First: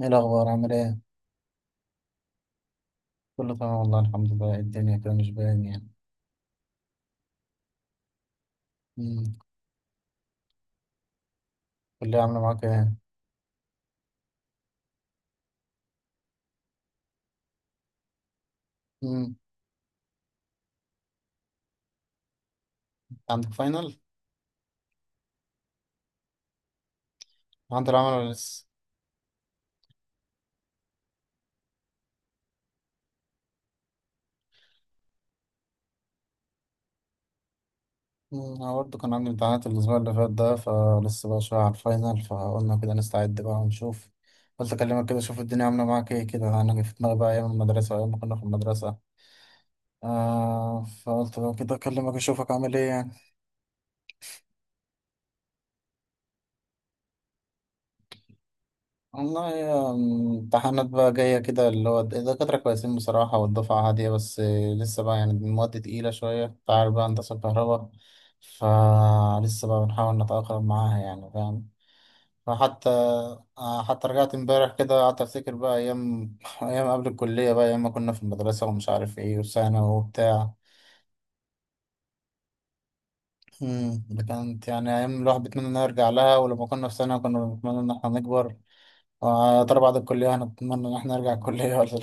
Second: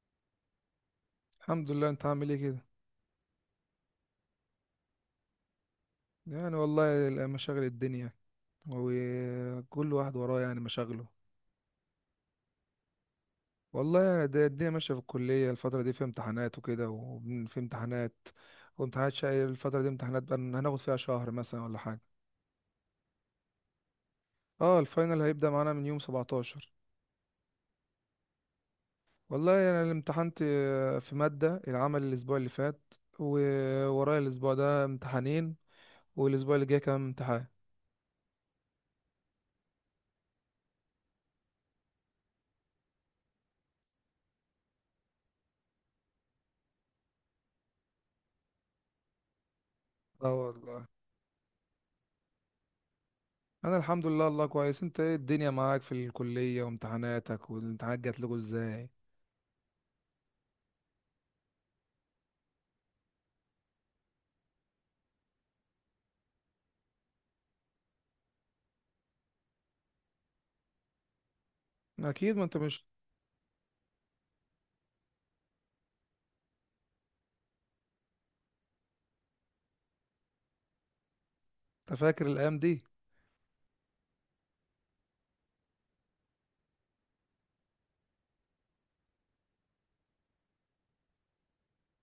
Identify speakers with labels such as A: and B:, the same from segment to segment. A: ايه الأخبار؟ عامل ايه؟
B: الحمد لله. انت عامل ايه كده؟
A: كله تمام والله، الحمد لله. إيه الدنيا كده مش باين يعني.
B: يعني والله مشاغل الدنيا،
A: امم
B: وكل واحد وراه يعني مشاغله.
A: كلية عاملة معاك ايه؟
B: والله يعني الدنيا ماشيه في الكليه، الفتره دي في امتحانات وكده، وفي امتحانات وامتحانات
A: امم
B: شقي الفتره دي. امتحانات بقى هناخد فيها شهر مثلا ولا حاجه.
A: عندك فاينل؟
B: اه، الفاينل هيبدا معانا من يوم 17.
A: عندي العمل ولا لسه؟
B: والله انا يعني امتحنت في ماده العمل الاسبوع اللي فات، وورايا الاسبوع ده امتحانين، والاسبوع اللي جاي كمان امتحان.
A: أنا برضه كان عندي امتحانات الأسبوع اللي فات ده، فلسه بقى شوية على الفاينل، فقلنا كده نستعد بقى ونشوف. قلت أكلمك كده أشوف الدنيا عاملة معاك ايه كده، أنا جه في دماغي بقى أيام المدرسة وأيام ما كنا في المدرسة.
B: اه
A: آه،
B: والله،
A: فقلت بقى كده أكلمك أشوفك عامل ايه يعني.
B: انا الحمد لله الله كويس. انت ايه الدنيا معاك في الكلية وامتحاناتك، والامتحانات جات لكم ازاي؟
A: والله يا امتحانات بقى جاية كده، اللي هو الدكاترة كويسين بصراحة والدفعة هادية، بس لسه بقى يعني المواد تقيلة شوية، أنت عارف بقى هندسة الكهرباء، فلسه بقى بنحاول نتأقلم معاها يعني، فاهم.
B: اكيد، ما انت مش
A: فحتى حتى رجعت امبارح كده قعدت أفتكر بقى أيام قبل الكلية بقى، أيام ما كنا في المدرسة ومش عارف إيه، وثانوي وبتاع.
B: أنت فاكر الايام دي؟
A: ده كانت يعني أيام الواحد بيتمنى إنه يرجع لها، ولما كنا في ثانوي كنا بنتمنى إن إحنا نكبر، ويا ترى بعد الكلية هنتمنى إن إحنا نرجع الكلية ولا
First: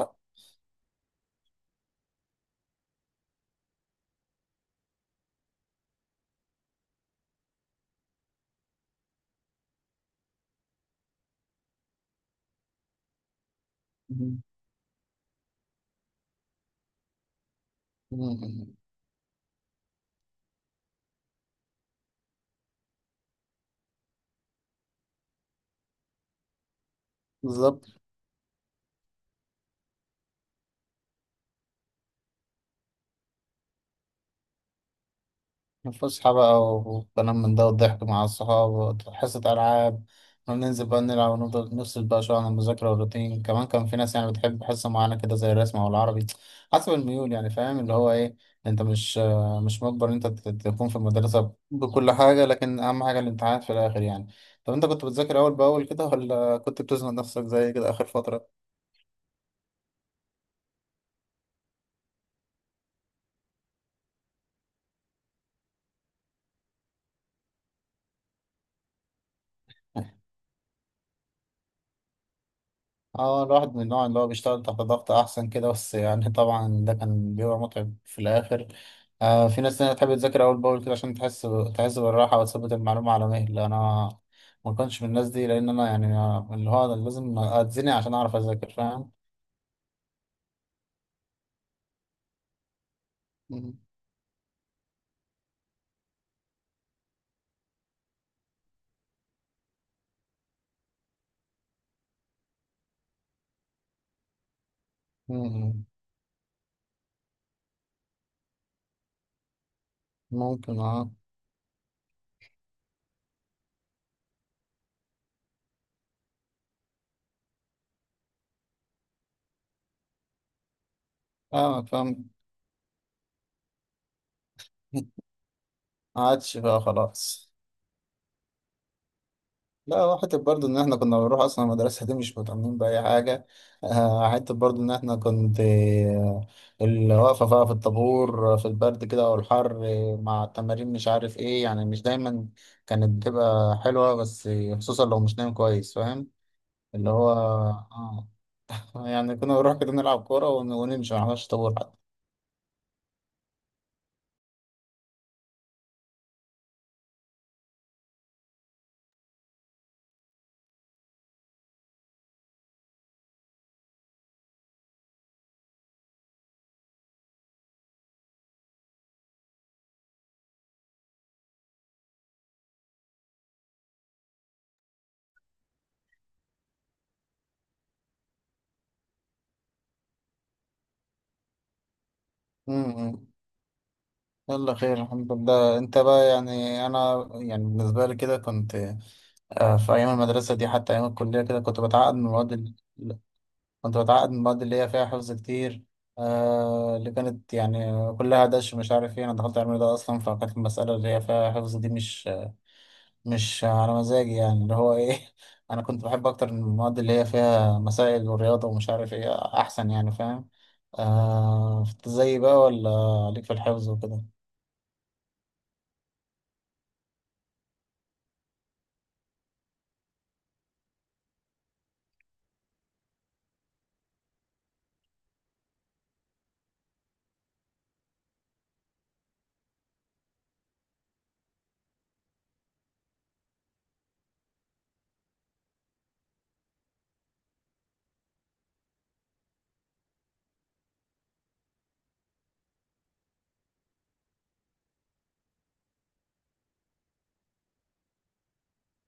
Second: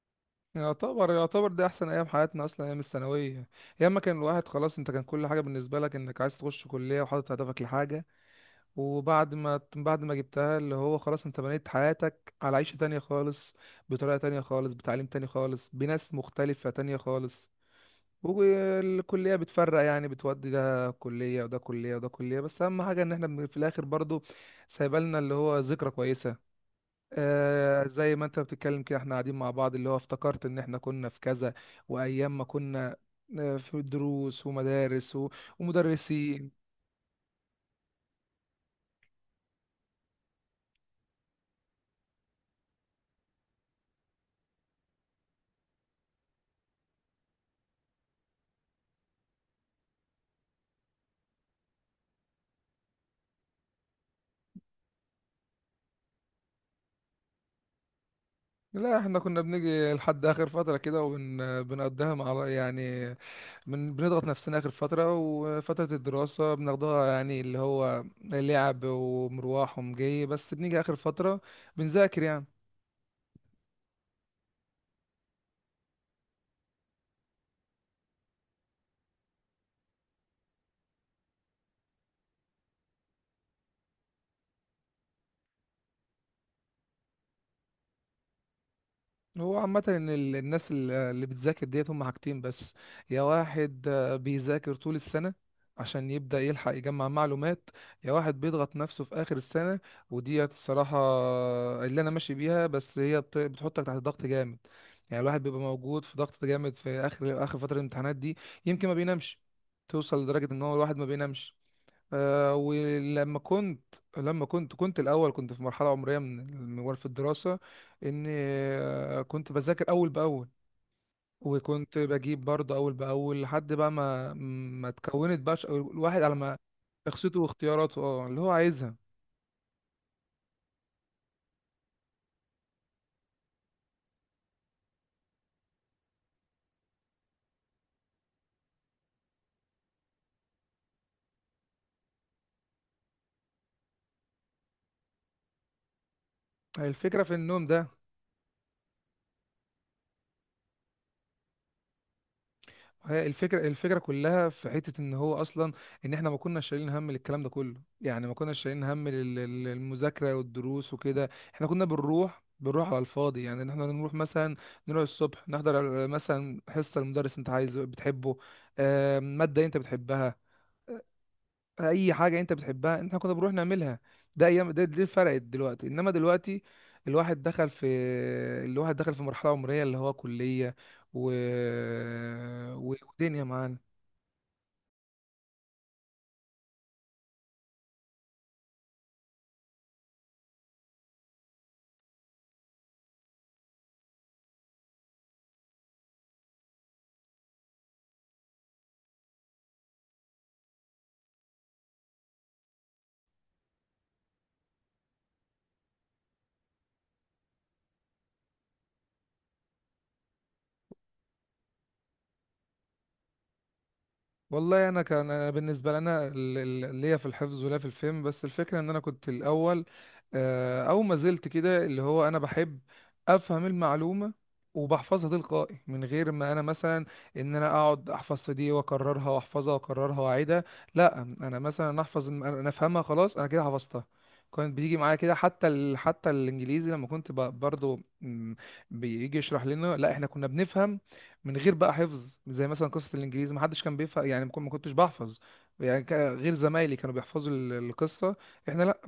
B: يعتبر يعتبر دي احسن ايام حياتنا اصلا، ايام الثانويه. ايام ما كان الواحد خلاص، انت كان كل حاجه بالنسبه لك انك عايز تخش كليه، وحاطط هدفك لحاجه. وبعد ما جبتها، اللي هو خلاص انت بنيت حياتك على عيشه تانية خالص، بطريقه
A: لأ.
B: تانية خالص، بتعليم تاني خالص، بناس مختلفه تانية خالص.
A: مم.
B: والكلية بتفرق يعني، بتودي ده كلية وده كلية وده كلية، بس أهم حاجة إن احنا في الآخر برضو سايبالنا اللي هو ذكرى كويسة. آه،
A: بالظبط.
B: زي ما أنت بتتكلم كده احنا قاعدين مع بعض اللي هو افتكرت إن احنا كنا في كذا، وأيام ما كنا في دروس ومدارس
A: فسحة بقى
B: ومدرسين.
A: وكلام من ده، والضحك مع الصحاب، حصة ألعاب، وننزل بقى نلعب ونفضل نفصل بقى شوية عن المذاكرة والروتين. كمان كان في ناس يعني بتحب حصة معينة كده زي الرسم أو العربي، حسب الميول يعني، فاهم اللي هو إيه. أنت مش مجبر إن أنت تكون في المدرسة بكل حاجة، لكن أهم حاجة الامتحانات في الآخر يعني. طب أنت كنت بتذاكر أول بأول كده ولا كنت بتزنق نفسك زي كده آخر فترة؟
B: لا، احنا كنا بنيجي لحد آخر فترة كده وبنقضيها مع بعض يعني، من بنضغط نفسنا آخر فترة، وفترة الدراسة بناخدها يعني اللي هو لعب ومروح ومجي، بس بنيجي آخر فترة بنذاكر يعني.
A: اه، الواحد من النوع اللي هو بيشتغل تحت ضغط احسن كده، بس يعني طبعا ده كان بيبقى متعب في الاخر. آه، في ناس تانية تحب تذاكر اول باول كده عشان تحس بالراحه وتثبت المعلومه على مهل. انا ما كنتش من الناس دي، لان انا يعني اللي هو أنا لازم اتزنق عشان اعرف اذاكر، فاهم.
B: هو عامة إن الناس اللي بتذاكر ديت هم حاجتين بس. يا
A: مم.
B: واحد بيذاكر طول السنة عشان يبدأ يلحق يجمع معلومات، يا واحد بيضغط نفسه في آخر السنة. وديت الصراحة اللي أنا ماشي بيها، بس هي بتحطك تحت ضغط جامد. يعني الواحد بيبقى
A: مم.
B: موجود في ضغط جامد في آخر آخر فترة الامتحانات دي. يمكن ما بينامش، توصل لدرجة إن هو
A: ممكن،
B: الواحد ما
A: اه.
B: بينامش. آه، ولما كنت لما كنت كنت الاول كنت في مرحله عمريه من الموال في الدراسه، ان كنت بذاكر اول باول،
A: فاهمك،
B: وكنت
A: فاهم.
B: بجيب برضه اول باول، لحد بقى ما اتكونت بقى الواحد
A: ما
B: على
A: عادش
B: ما
A: بقى
B: شخصيته
A: خلاص.
B: واختياراته، اه اللي هو عايزها.
A: لا، هو حتة برضه إن إحنا كنا بنروح أصلا المدرسة دي مش مهتمين بأي حاجة. آه، حتة برضه إن إحنا كنت، اللي واقفة بقى في الطابور، في البرد كده والحر، مع التمارين مش عارف إيه يعني، مش دايما كانت بتبقى حلوة، بس خصوصا لو مش نايم كويس، فاهم اللي
B: الفكره
A: هو
B: في النوم ده.
A: آه. يعني كنا بنروح كده نلعب كورة ونمشي، ما نعملش طابور حتى.
B: هي الفكرة، الفكرة كلها في حتة ان هو اصلا ان احنا ما كناش شايلين هم للكلام ده كله. يعني ما كناش شايلين هم للمذاكرة والدروس وكده. احنا كنا بنروح على الفاضي يعني، ان احنا نروح مثلا نروح الصبح نحضر مثلا حصة المدرس انت عايزه بتحبه. مادة انت بتحبها، اي حاجة انت بتحبها احنا كنا بنروح نعملها. ده ايام ده دي فرقت دلوقتي. انما دلوقتي الواحد دخل في، الواحد دخل في مرحلة عمرية اللي هو كلية و...
A: م- م.
B: ودنيا معانا.
A: يلا خير الحمد لله. أنت بقى يعني، أنا يعني بالنسبة لي كده كنت، في أيام المدرسة دي حتى أيام الكلية كده، كنت بتعقد من المواد اللي هي فيها حفظ كتير. آه، اللي كانت يعني كلها دش مش عارف ايه، أنا دخلت علم ده أصلا، فكانت المسألة اللي هي فيها حفظ دي مش على مزاجي يعني، اللي هو ايه. أنا كنت بحب أكتر المواد اللي هي فيها مسائل ورياضة ومش عارف ايه، أحسن يعني، فاهم. آه، زي بقى ولا عليك في الحفظ وكده.
B: والله انا كان أنا بالنسبه لنا ليا في الحفظ ولا في الفهم، بس الفكره ان انا كنت الاول او ما زلت كده اللي هو انا بحب افهم المعلومه وبحفظها تلقائي، من غير ما انا مثلا ان انا اقعد احفظ في دي واكررها واحفظها واكررها واعيدها. لا، انا مثلا احفظ انا افهمها خلاص انا كده حفظتها. كانت بتيجي معايا كده، حتى الانجليزي لما كنت برضو بيجي يشرح لنا، لا احنا كنا بنفهم من غير بقى حفظ. زي مثلا قصة الإنجليزي، ما حدش كان بيفهم يعني، ما كنتش بحفظ يعني، غير زمايلي كانوا بيحفظوا القصة. احنا لا،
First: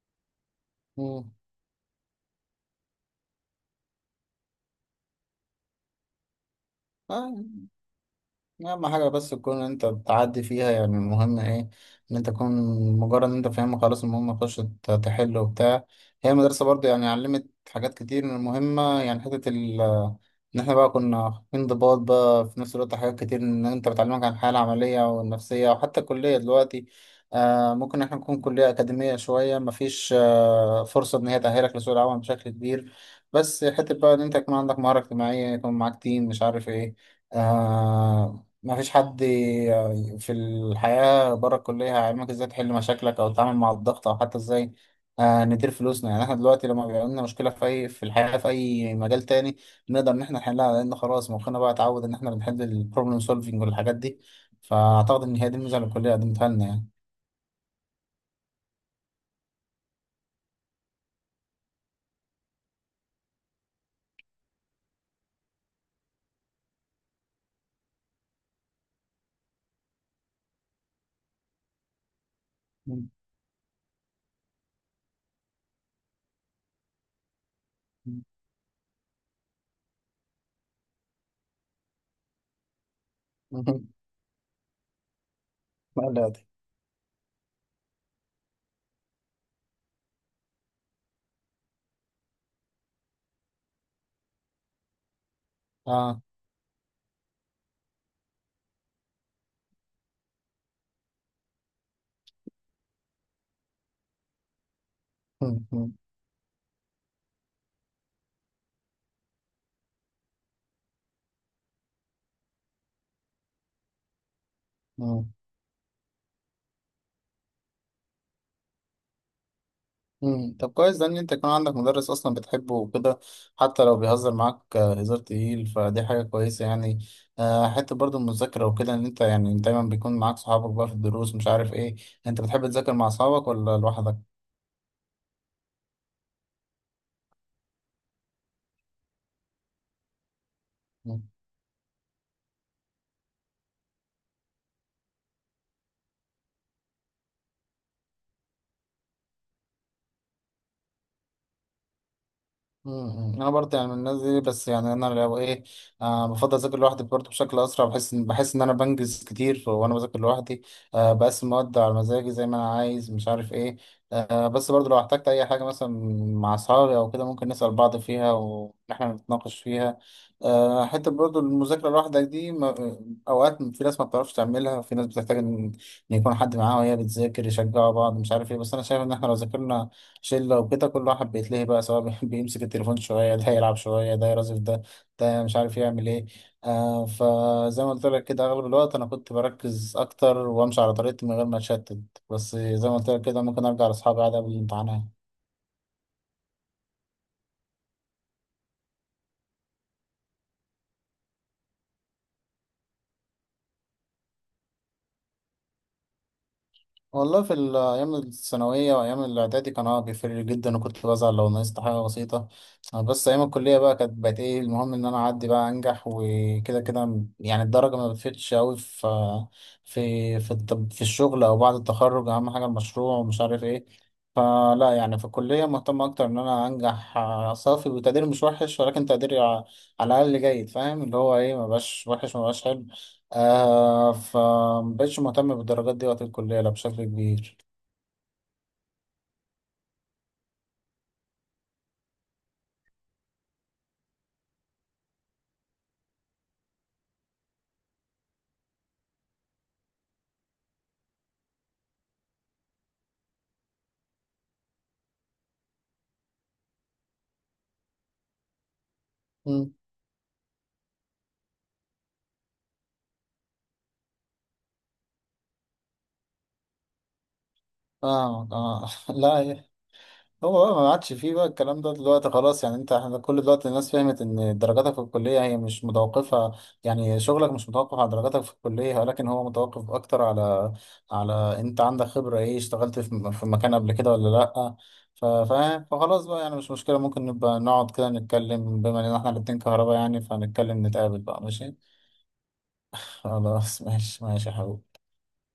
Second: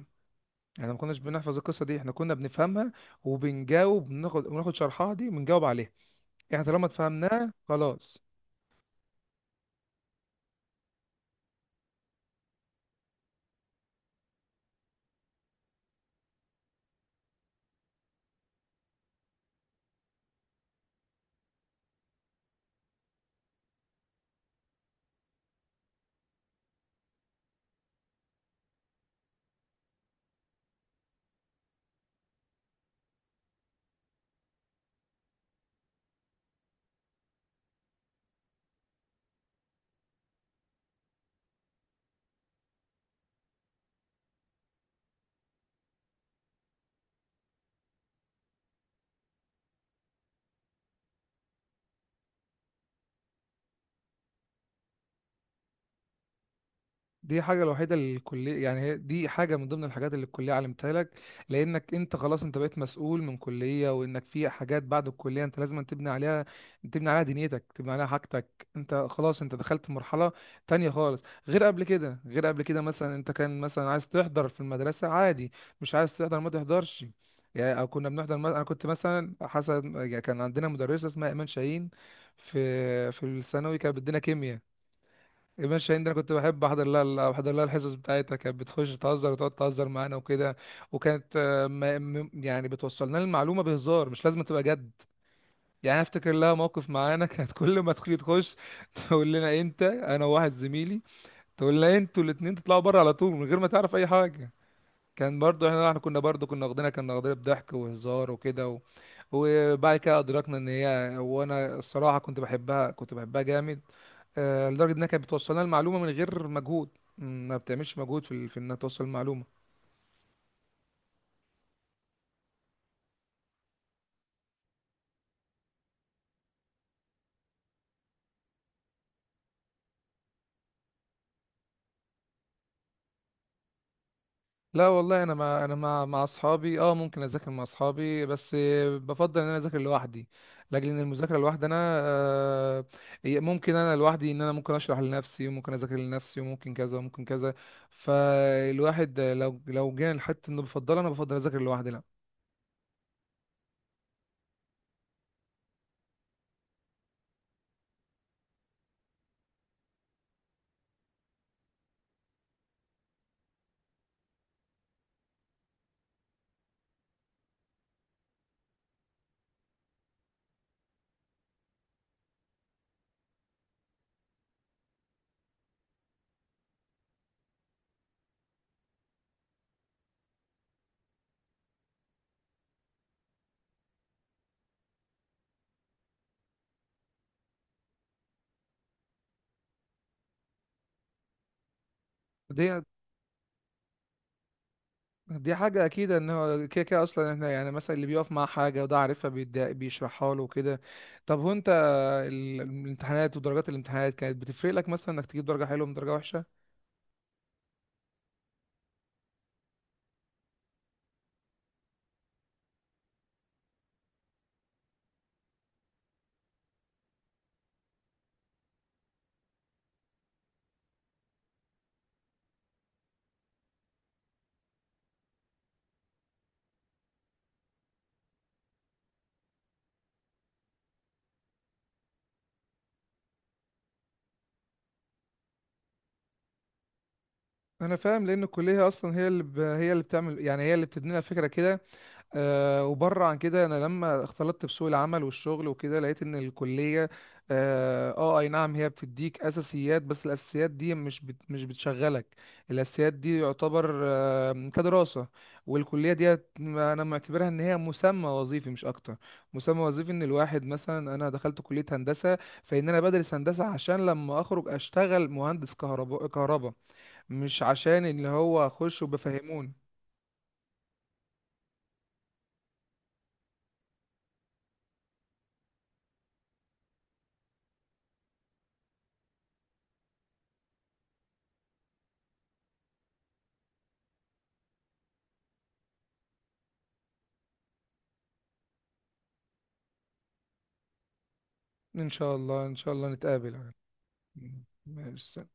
B: احنا ما كناش بنحفظ القصة دي، احنا كنا بنفهمها وبنجاوب. بناخد شرحها دي بنجاوب عليها، احنا طالما اتفهمناها
A: مم.
B: خلاص.
A: اهم حاجه بس تكون انت بتعدي فيها يعني. المهم ايه؟ ان انت تكون، مجرد ان انت فاهمها خلاص، المهم تخش تحل وبتاع. هي المدرسه برضو يعني علمت حاجات كتير من المهمه يعني، حته ان احنا بقى كنا في انضباط بقى. في نفس الوقت حاجات كتير ان انت بتعلمك عن الحياه العمليه والنفسيه. وحتى الكليه دلوقتي، آه، ممكن احنا نكون كليه اكاديميه شويه، مفيش آه فرصه ان هي تاهلك لسوق العمل بشكل كبير، بس حته بقى ان انت يكون عندك مهاره اجتماعيه، يكون معاك تيم مش عارف ايه. آه، ما فيش حد في الحياة بره الكلية هيعلمك ازاي تحل مشاكلك أو تتعامل مع الضغط أو حتى ازاي، ندير فلوسنا. يعني احنا دلوقتي لما بيبقى لنا مشكلة في أي، في الحياة في أي مجال تاني، بنقدر إن احنا نحلها، لأن خلاص مخنا بقى اتعود إن احنا بنحل البروبلم سولفينج والحاجات دي. فأعتقد إن هي دي الميزة اللي الكلية قدمتها لنا يعني.
B: دي حاجة الوحيدة اللي الكلية يعني، هي دي حاجة من ضمن الحاجات اللي الكلية علمتها لك. لأنك أنت خلاص أنت بقيت مسؤول من كلية، وإنك في حاجات بعد الكلية أنت لازم تبني عليها، تبني عليها دنيتك، تبني عليها حاجتك. أنت خلاص أنت دخلت مرحلة تانية خالص، غير قبل كده غير قبل كده. مثلا أنت كان مثلا عايز تحضر في المدرسة عادي، مش عايز تحضر ما تحضرش يعني. أو كنا بنحضر مثلا، أنا كنت مثلا حسب يعني، كان عندنا مدرسة اسمها إيمان شاهين في في الثانوي، كانت بتدينا كيمياء. ماشي هند،
A: لا،
B: انا
A: لا
B: كنت
A: دي.
B: بحب احضر لها، احضر لها الحصص بتاعتها. كانت بتخش تهزر وتقعد تهزر معانا وكده، وكانت يعني بتوصلنا المعلومه بهزار، مش لازم تبقى جد يعني. أنا
A: اه.
B: افتكر لها موقف معانا كانت كل ما تخلي تخش تقول لنا انت، انا وواحد زميلي، تقول لنا انتوا الاتنين تطلعوا بره على طول من غير ما تعرف اي حاجه. كان برضو احنا، احنا كنا واخدينها بضحك وهزار وكده. وبعد كده ادركنا ان هي، وانا الصراحه كنت بحبها، كنت بحبها جامد. لدرجه انها كانت بتوصلنا المعلومه من غير مجهود. ما بتعملش مجهود في انها توصل المعلومه.
A: طب كويس ده ان انت يكون عندك مدرس اصلا بتحبه وكده، حتى لو بيهزر معاك هزار تقيل، فدي حاجه كويسه يعني. حته برضو المذاكره وكده، ان انت يعني دايما بيكون معاك صحابك بقى في الدروس مش عارف ايه. انت بتحب تذاكر مع اصحابك ولا لوحدك؟
B: لا والله انا مع، انا مع اصحابي اه ممكن اذاكر مع اصحابي، بس بفضل ان انا اذاكر لوحدي، لاجل ان المذاكره لوحدي انا، آه، هي ممكن انا لوحدي، ان انا ممكن اشرح لنفسي وممكن اذاكر لنفسي وممكن كذا وممكن كذا. فالواحد لو جينا لحته انه بفضل انا بفضل اذاكر لوحدي. لا
A: انا برضه يعني من الناس دي، بس يعني انا لو ايه، آه، بفضل اذاكر لوحدي برضه بشكل اسرع. بحس ان انا بنجز كتير وانا بذاكر لوحدي. آه، بقسم المواد على مزاجي زي ما انا عايز مش عارف ايه. آه، بس برضه لو احتجت اي حاجه مثلا مع اصحابي او كده ممكن نسال بعض فيها واحنا نتناقش فيها. آه، حته برضه المذاكره لوحدك دي، ما اوقات في ناس ما بتعرفش تعملها، في ناس بتحتاج ان يكون حد معاها وهي بتذاكر يشجعوا بعض مش عارف ايه. بس انا شايف ان احنا لو ذاكرنا شلة وكده كل واحد بيتلهي بقى، سواء بيمسك التليفون شوية، ده يلعب شوية، ده يرازف ده، ده مش عارف يعمل ايه. آه، فزي ما قلت لك كده، أغلب الوقت أنا كنت بركز أكتر وأمشي على طريقتي من غير ما أتشتت. بس
B: دي،
A: زي ما قلت لك كده، ممكن أرجع لأصحابي عادي قبل الامتحانات.
B: دي حاجة أكيد إن هو كده كده أصلا، إحنا يعني مثلا اللي بيقف مع حاجة وده عارفها بيشرحها له وكده. طب هو أنت، الامتحانات ودرجات الامتحانات كانت بتفرق لك مثلا إنك تجيب درجة حلوة من درجة وحشة؟
A: أيام الثانوية وأيام الإعدادي كان اه بيفرق جدا، وكنت بزعل لو نقصت حاجة بسيطة. بس أيام الكلية بقى كانت بقت إيه المهم إن أنا أعدي بقى أنجح وكده كده يعني. الدرجة ما بتفرقش أوي في، في الشغل أو بعد التخرج أهم حاجة المشروع ومش عارف إيه. فلا يعني في الكلية مهتم أكتر إن أنا أنجح، صافي، وتقدير مش وحش، ولكن تقديري على الأقل جيد، فاهم اللي هو إيه، مبقاش وحش مبقاش حلو. آه، فمبقتش مهتم بالدرجات دي وقت الكلية لا بشكل كبير.
B: أنا فاهم، لأن الكلية أصلا هي هي اللي بتعمل يعني، هي اللي بتدينا فكرة كده. وبره عن كده، انا لما اختلطت بسوق العمل والشغل وكده لقيت ان الكليه، اي نعم هي بتديك اساسيات، بس الاساسيات دي مش بتشغلك. الاساسيات دي يعتبر كدراسه، والكليه دي انا معتبرها ان هي مسمى وظيفي مش اكتر.
A: مم.
B: مسمى وظيفي، ان الواحد مثلا انا دخلت كليه هندسه، فان انا بدرس هندسه عشان لما اخرج اشتغل مهندس كهرباء كهرباء، مش عشان اللي
A: اه.
B: هو
A: اه.
B: اخش
A: لا،
B: وبفهموني.
A: هو بقى ما عادش فيه بقى الكلام ده دلوقتي خلاص يعني. انت، احنا كل دلوقتي الناس فهمت ان درجاتك في الكلية هي مش متوقفة، يعني شغلك مش متوقف على درجاتك في الكلية، ولكن هو متوقف اكتر على، على انت عندك خبرة ايه، اشتغلت في مكان قبل كده ولا لا. فاهم. فخلاص بقى يعني، مش مشكلة، ممكن نبقى نقعد كده نتكلم، بما ان احنا الاتنين كهرباء يعني، فنتكلم، نتقابل بقى ماشي.
B: ان شاء الله ان شاء الله نتقابل
A: خلاص ماشي، ماشي يا حبيبي.
B: مارس.